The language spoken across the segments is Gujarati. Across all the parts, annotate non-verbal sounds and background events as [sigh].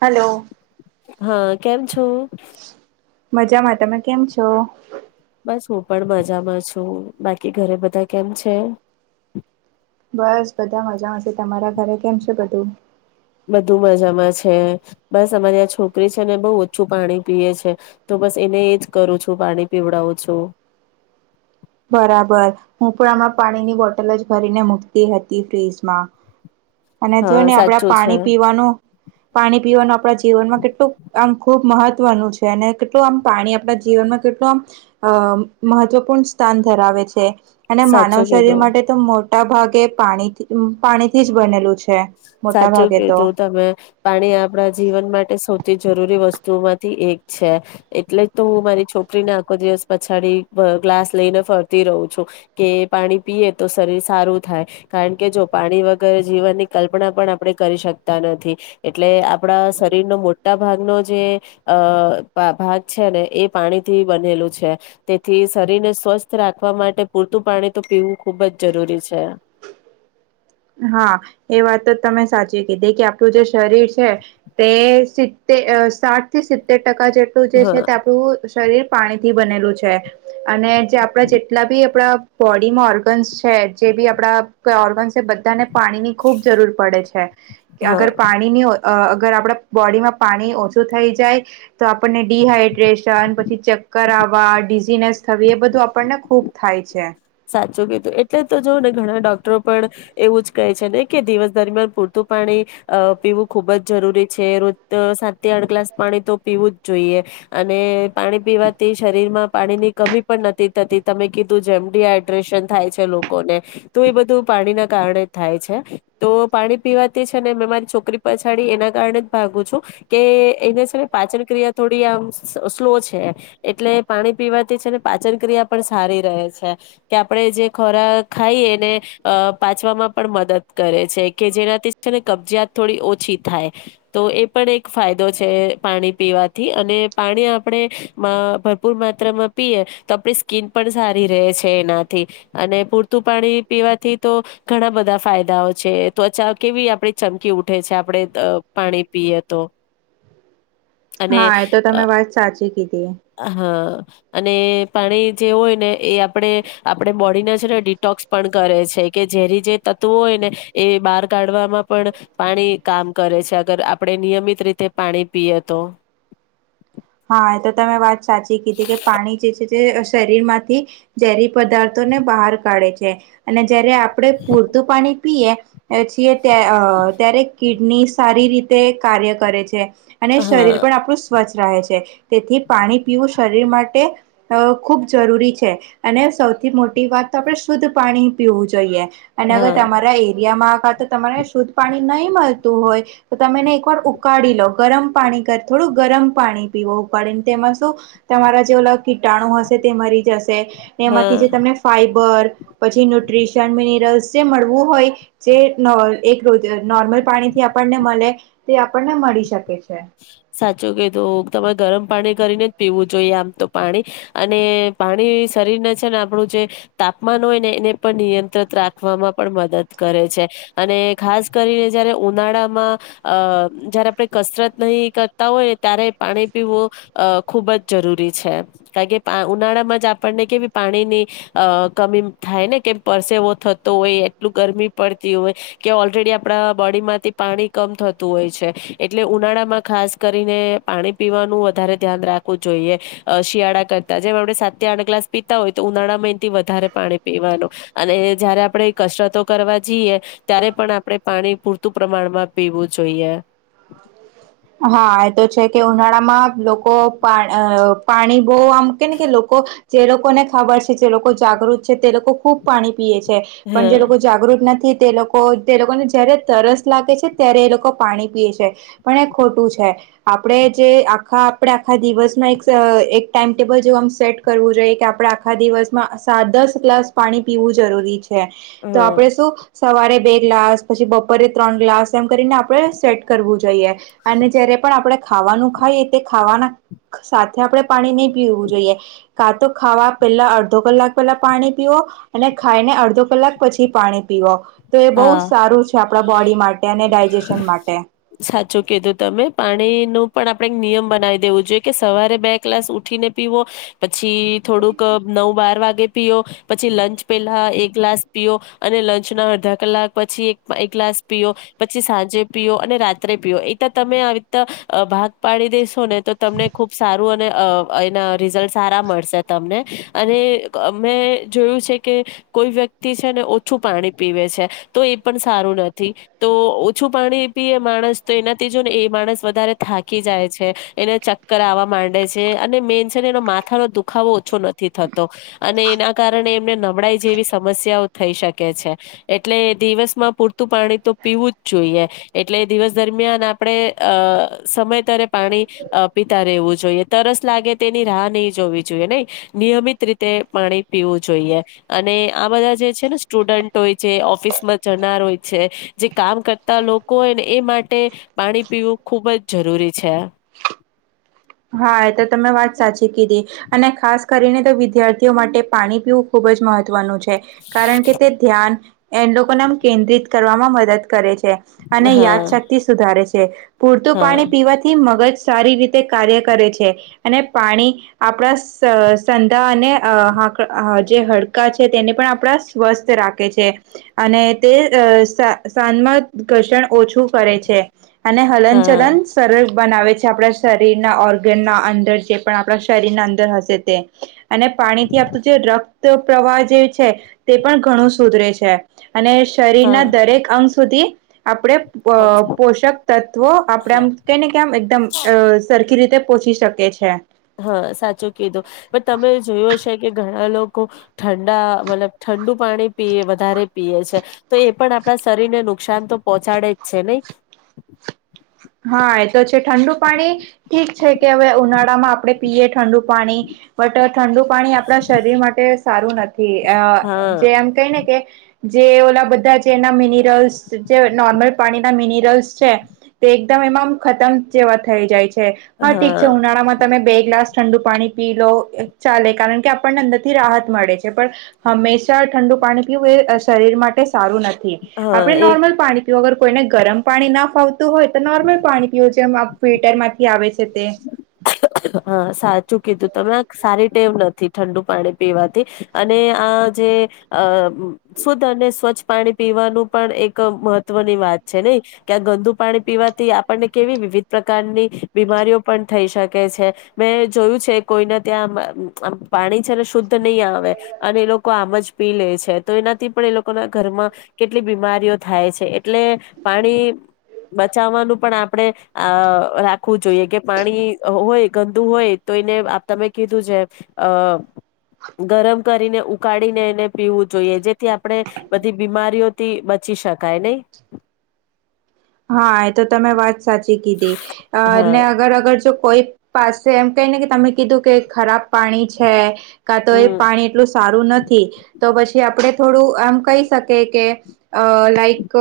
હલો. હા કેમ છે? મજામાં તમે કેમ છો? હું પણ મજામાં છું બાકી ઘરે બધા કેમ છે. બસ બધા મજા હશે તમારા ઘરે કેમ છે બધું. બધું મજામાં છે બસ અમારી આ છોકરી છે ને બહુ ઓછું પાણી પીએ છે. બસ એને એજ કરું છું પાણી પીવડાવું છું. બરાબર હું પણણામાં પાણી ની બોટલ જ ભરીને મૂકતી હતી ફ્રીજમાં. અને જોઈ હા ને આપણે સાચું છે પાણી પીવાનું પાણી પીવાનું આપણા જીવનમાં કેટલું આમ ખુબ મહ ત્વ છે અને કેટલું આમ પાણી આપણા જીવનમાં કેટલું આમ અ મહત્વપૂર્ણ સ્થાન ધરાવે છે. અને માનવ સાચું શરીર કીધું માટે તો મોટા ભાગે પાણી પાણીથી જ બનેલું છે. મોટા સાચું ભાગે પ જો તો તમે પાણી આપણા જીવન માટે સૌથી જરૂરી વસ્તુઓમાંથી એક છે એટલે જ તો હું મારી છોકરીને આખો દિવસ પછાડી પ ગ્લાસ લઈને ફરતી રહું છું કે પાણી પીએ તો શરીર સારું થાય કારણ કે જો પાણી વગેરે જીવનની કલ્પના પણ આપણે કરી શકતા નથી એટલે આપણા શરીરનોો મોટા ભાગનો જે અ ભાગ છે ને એ પાણીથી બનેલું છે તેથી શરીર ને સ્વસ્થ રાખવા માટે પૂરતું પાણી તો પીવું ખૂબ જ જરૂરી છે. હા એ વાત તો તમે સાચી કીધી કે આપણું જે શરીર છે તે સીતે અ સાથ થી સિત્તેર ટકા જેટલું જે છે હા તે આપણું શરીર પાણીથી બનેલું છે અને જે આપડા જેટલા બી આપણા બોડીમાં ઓર્ગન્સ છે. જે બી આપડા ઓર્ગન છે બ બધાને પાણી ની ખૂબ જરૂર પડે છે હા અગર પાણીની હો અ અગર આપણા બોડીમાં પાણી ઓછું થઈ જાય તો આપણને ડડીહાઈડ્રેશ ન પછી ચક્કર આવવા બિઝીનેસ થવી એ બધું આપણને ખુબ થાય છે. સાચું કીધું એટલે તો જો ને ઘણા ડોક્ટરો પણ એવું જ કહે છે ને કે દિવસ દરમિયાન પૂરતું પાણી પીવું ખુબ જ જરૂરી છે રોજ સાત થી આઠ ગ્લાસ પાણી તો પીવું જ જોઈએ અ અને પાણી પીવાથી શરીર માં પાણીની કમી પણ નથી થતી તમે કીધું જેમ. ડીહાડ્રેશન થાય છે લોકોને તો એ બધું પાણીના કારણે જ થાય છે તો પાણી પી વા ને મે મારી છોકરી પછાડી એના કારણે જ ભાગું છું કે એને છે ને પાચન ક્રિયા થોડી ક્રિયામ સ્લો છે એટલે પાણી પીવાથી છેને પાચન ક્રિયા પણ સારી રહે છે. કે આપરે જે ખોરાક ખાઈએ ને અ પાચવામાં પણ મદદ કરે છેકે જેને કબજીયાત થોડી ઓછી થાય તો એ પણ એક ફાયદો છે પાણી પીવાથી અને પાણી આપડે અ ભરપૂર માત્રામાં પીએ તો આપણી સ્કીન પણ સારી રહે છે. એનાથી અને પૂરતું પાણી પીવાથી તો ઘણાં બધાં ફાયદાઓ છે ત્વચા કેવી આપરી ચમકી ઉઠે છે આપડે પાણી પીએ તો. અને હા એતો અ તમે વાત સાચી કી હા. અને પાણી જે હોયને એ આપડે આપડે બોડીના છેને ડિટોક્સ પણ કરે છે. કે ઝેરી જે તત્વો હોયને એ બાર કાઢવામાં પણ પાણી કામ કરે છે અગર આપ આપડે નિયમિત રીતે પાણી પીએ તો હા એતો તમે વાત સાચી કીધી કે પાણી જે છે તે શરીર માંથી ઝેરી પદાર્થો ને બહાર કાઢે છે અને જયારે આપડે પૂરતું પાણી પીએ છીએ ત્યા અ ત્યારે કિડની સારી રીતે કાર્ય કરે છે અને શરીર હા પણ આપણું સ્વચ્છ રહે છે. તેથી પાણી પીવું શરીર માટે અ ખૂબ જરૂરી છે અને સૌથી મો એક વાત તો આપરે શુદ્ધ પાણી પીવું જોઈએ અને અગર હા તમારા એરિયામાં હતો તમારે શુદ્ધ પાણી નય મળતું હોય તો તમે એને એક વાર ઉકાળીલો ગરમ પાણી કર થોડું ગરમ પાણી પીવું પડે તેમાં શું તમારા જેઓ કીટાણું હશે તે મરી જશ એમાંથી હા જે તમને ફાઈબર પછી ન્યુટ્રીશન, મિનિરલ્સ જે મળવું હોય જે અ એક નોર્મલ પાણી આપણને મલે તે આપણને મળી શકે છે. સાચ જોકે તો તમે ગરમ પાણી કરીને જ પીવું જોઈએ આમતો પાણી અને પાણી શરીર ને છેને આપણું જે તાપમાન હોયને એને પણ નિયંત્રિત રાખવામાં પણ મદદ કરે છે. અને ખાસ કરીને જયારે ઉનાળામાં અ જયારે આપણે કસરત નહી કરતા હોય ત્યારે પાણી પીવું અ ખૂબ જ જરૂરી છે કાઇ કે ઉનાળા આપણને કેવી પાણીની અ કમી થાયને કે પરસેવો થતો હોય એટલું ગર મી પડતી હોય કે ઓલરેડી આપરા બોડી માંથી પાણી કમ થતું હોય છે એટલે ઉનાળા માં ખાસ કરીને પાણી પીવાનું વધારે ધ્યાન રાખવું જોઈએ અ શિયાળા કરતા જેમ આપડે સા આઠ ગ્લાસ પીતા હોય તો ઉનાળા મેંયથી વધારે પાણી પીવાનું અને જયારે આપરે કસરતો કરવા વા જીએ ત્યારે પણ આપરે પાણી પૂરતું પ્રમાણમાં પીવું જોઈએ. હા, એતો છેકે ઉનાળામાં લોકો પા અ પાણી બો આમ કેને કે લોકો જે લોકોને ખબર છે જે લોકો જાગૃત છે તે લોકો ખૂબ પાણી પીએ છે હ પણ જે લોકો જાગૃત નથી તે લોકો તે લોકોને જયારે તરસ લાગે છે ત્યારે એ લોકો પાણી પીએ છે પણ એ ખોટું છે, આપરે જે આખા આપરે આખા દિવસમાં એક એક ટાઈમટેબલ જો આમ સેટ કરવું જોઈએ કે આપરે આખા દિવસમાં સાત દસ ગ્લાસ પાણી પીવું જરૂરી છે. હ તો આપરે શું. સવારે બે ગ્લાસ પછી બપોરે ત્રણ ગ્લાસ એમ કરીને આપરે સેટ કરવું જોઈએ. અને જયારે પણ આપરે ખાવાનું ખાઈએ તે ખાવાના સાથે આપડે પાણી નય પીવું જોઈએ કાંતો ખાવા પેલા અડધો કલાક પેલા પાણી પીવો અને ખાઈને અડધો કલાક પછી પાણી પીવો. તો એ બહુ હા સારું છે આપરા બોડી માટે અને ડાયજેશન માટે. જોકે તો તમે પાણીનું પણ આપણે એક નિયમ બનાવી દેવું જોઈએ કે સવારે બે ક્લાસ ઉઠીને પીવો પછી થોડુંક અ નવ બાર વાગે પીયો પછી લંચ પેલ્લા એક ગ્લાસ પીઓ. અને લંચના અડધા કલાક પછી એક એક ગ્લાસ પીઓ પછી સાંજે પીઓ અને રાત્રે પીઓ એતો તમે આવીતા ભાગ પાડી દેેશોને તો તમને ખૂબ સારું અને અ એના રિઝલ્ટ સારા મળશે તમને અને મેં જોયું છેકે કોઈ વ્યક્તિ છે ને ઓછું પાણી પીવે છે. તો એ પણ સારું નથી તો ઓછું પાણી પીએ માણસ તો એનાથી જો ને એ માણસ વધારે થાકી જાય છે એને ચક્કર આવવા માંડે છે અને મેન છે ને એનો માથા ન દુખાવો ઓછો નથી નથી થતો અને એના કારણે એમને નબળાઈ જેવી સમસ્યાઓ થઈ શકે છે. એટલે દિવસમાં પૂરતું પાણી તો પીવું જ જોઈએ એટલે દિવસ દરમિયાન આપડણે અ સમય તરે પાણી પીતા રહેવું જોઈએ તરસ લાગે તેની રાહ નહી જોવી જોઈએ નહી. નિયમિત રીતે પાણી પીવું જોઈએ અને આ બધા જે છે ને સ્ટુડન્ટો જે ઓફિસમાં જનાર હોય છે જે કામ કરતા લોકો હોય ને એ માટે પાણી પીવું ખૂબ જ જરૂરી છે. હા એ તો તમે વાત સાચી કીધી અને ખાસ કરીને તો વિદ્યાર્થીઓ માટે પાણી પીવું ખૂબ જ મહત્વનું છે કારણ કે તે ધ્યાન એ લોકોને કેન્દ્રિત કરવામાં મદદ કરે છે. અને હા યાદશક્તિ સુધારે છે પૂરતું હા પાણી પીવાથી મગજ સારી રીતે કાર્ય કરે છે અને પાણી આપણા સંધા અને જે હડકા છે તેને પણ આપણા સ્વસ્થ રાખે છે અને તે સાજમાં ઘર્ષણ ઓછું કરે છે અને હા હલનચલન સરળ બનાવે છે આપણા શરીર શરીર ઓર્ગન ના અંદર જે પણ આપણા શરીરના અંદર હશે તે અને પાણીથી આપણું જે ર રક્ત પ્રવાહ જે છે તે પણ ઘણું સુધરે છે. અને હા શરીરના દરેક અંગ સુધી આપણે અ પોષક તત્વો આપણે હા આમ કે ને કે આમ એકદમ અ સરખી રીતે પોહોચી શકે છે હા સાચું કીધું પણ તમે જોયું હ છે કે ઘણા લોકો ઠંડા મતલબ ઠંડુ પાણી પી વધારે પીએ છે તો એ પણ આપણા શરીરને નુકસાન તો પહોંચાડે જ છે નહી. [inaudible] હા એ તો છે ઠંડુ પાણી ઠીક છે કે હવે ઉનાળામાં આપણે પીએ ઠંડુ પાણી બટ ઠંડુ પાણી આપણા શરીર માટે સારું નથી અ હા જે એમ કઈને કે જે ઓલા બધા જેના મિનરલ્સ જે નોર્મલ પાણીના મિનરલ્સ છે તે એકદમ એમાં ખતમ જેવા થઈ જાય છે હા ઠીક છે ઉનાળામાં તમે બે ગ્લાસ ઠંડુ પાણી પી લો ચાલે કારણ કે આપણને અંદર થી રાહત મળે છે. પણ હંમેશા ઠંડુ પાણી પીવું એ શરીર માટે સારું નથી હા આપણે એ નોર્મલ પાણી પીવું અગર કોઈને ગરમ પાણી ના ફાવ હોય તો નોર્મલ પાણી પીવું જેમ ફિલ્ટરમાંથી આવે છે તે. હા સાચું કીધું તમે આ સારી ટેવ નથી ઠંડુ પાણી પીવાથી અને આ જે શુદ્ધ અને સ્વચ્છ પાણી પીવાનું પણ એક મહત્વની વાત છે. ન કે ગંદુ પાણી પીવાથી આપણને કેવી વિવિધ પ્રકારની બીમારીઓ પણ થઈ શકે. છે મેં જોયું છે કોઈને ત્યાં પાણી છે ને શુદ્ધ નહીં આવે અને લોકો આમ જ પી લે છે તો એનાથી પણ એ લોકોના ઘરમાં કેટલી બીમારીઓ થાય છે એટલે પાણી બચાવવાનું પણ આપણે આ રાખવું જોઈએ કે પાણી હોય ગંદુ હોય તો એને તમે કીધું છે અ ગરમ કરીને ઉકાળીને એને પીવું જોઈએ જેથી આપણે બધી બીમારીઓથી બચ શી શા કઈ નહી હા એ તો તમે વાત સાચી કીધી અને હા અગર અગર જો કોઈ પાસે એમ કઈ ને કે તમે કીધું કે ખરાબ પાણી છે. કા તો એ હમ પાણી એટલું સારું નથી તો પછી આપણે થોડું આમ કહી શકી કે લાઈક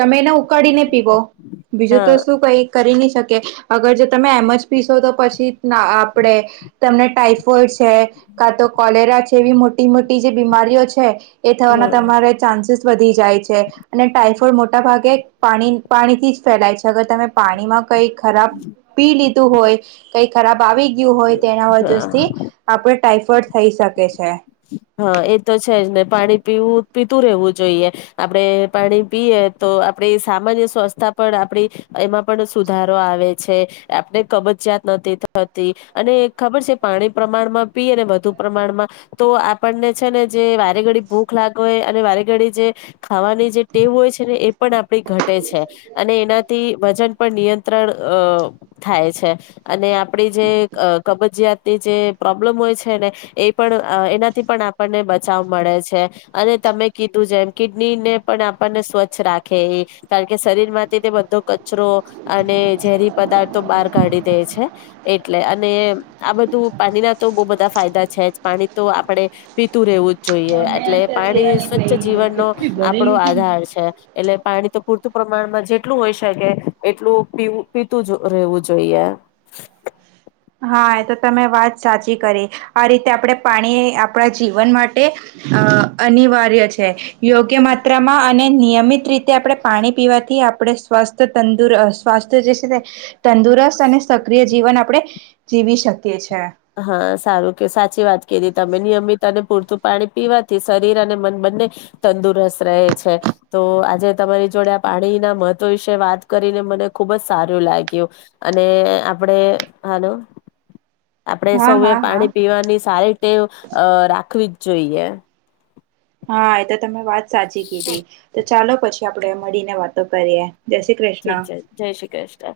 તમેને ઉકાળને પીવો બીજું તો હા શું કઈ કરી નહી શકે અગર જો તમે એમ જ પીશો તો પછી ના આપણેે તમને ટાઈ ડ છે કા તો કોલેરા છે એવી મોટી મોટી જે બીમારીઓ છે. એ થવાના હ તમારે ચાન્સીસ વધી જાય છે અને ટાઈફોઇડ મોટા ભાગે પાણી પાણી થી જ ફેલાય છે અગર તમે પાણીમાં કઈ ખરાબ પી લીધું હોય કઈ ખરાબ વાવી ગયું હોય તેના હ વજથી આપડ ટાઈફોઈડ થઈ શકે છે હ હા એ તો છે જ ને પાણી પીવું પીતું રહેવું જોઈએ આપડે પાણી પીએ તો આપ સામાન્ય સ્વસ્થતા પર આપડી એમાં પણ સુધારો આવે છે આપણે કબજયાત અને ખબર છે પાણી પ્રમાણમાં પી અને વધુ પ્રમાણમાં તો આપણને છે ને જે વારે ઘડી ભૂખ લાગ હોય અને વારે ઘડી જે ખાવાની જે ટેવ હોય એ પણ આપડી ઘટે છે અને એનાથી વજન પર નિયંત્રણ અ થાય છે અને આપણી જે કબજીયાતની જે પ્રોબ્લેમ હોય છે ને એ પણ અ એનાથી પણ આપણને બચાવ મળે છે અને તમે કીધું જેમ કિડની ને પણ આપણને સ્વચ્છ રાખે એ કારણ કે શરીર માંથી તે બધો કચરો અને ઝેરી પદાર્થો કાઢી દે છે એટલે અને આ બધું પાણીના તો બહ બધા ફાયદા છે પાણી તો આપડે પીતું રહેવું જ જોઈએ મેં એટલે અત્યારે પાણી લેવાની સ્વચ્છ ગયેલી જીવન નો કેટલી ભરેલી આપડો ને આધાર છે એટલે પાણી તો પૂરતું પ્રમાણમાં જેટલું હોય શકે એટલું પીું પીતું રહેવું જોઈએ હા એ તો તમે વાત સાચી કરી આ રીતે આપણે પાણી આપણા જીવન માટે અ અનિવાર્ય છે યોગ્ય માત્રામાં અને નિયમિત રીતે આપણે પાણી પીવાથી આપણે સ્વાસ્થ તંદુર સ્વાસ્થ જે છે ને તંદુરસ્ત અને સક્રિય જીવન આપણે જીવી શકીએ. છે હા સારું કે સાચી વાત કધી તમે નિયમિત અને પૂરતું પાણી પીવાથી શરીર અને મન બંને તંદુરસ્ત રહે છે તો આજે તમારી જોડે પાણીના મહત્વ વિશે વાત કરીને મને ખુબ જ સારું લાગ્યું અને આપણે હાલો? આપણે હા સૌએ હા હા પાણી પીવાની સારીીતેટે રાખવી જ જોઈએ. હા એ તો તમે વાત સાચી કીધી તો ચાલો પછી આપડે મળીને વાતો કરીએ. જય શ્રી ઠીક કૃષ્ણ છે જય શ્રી કૃષ્ણ.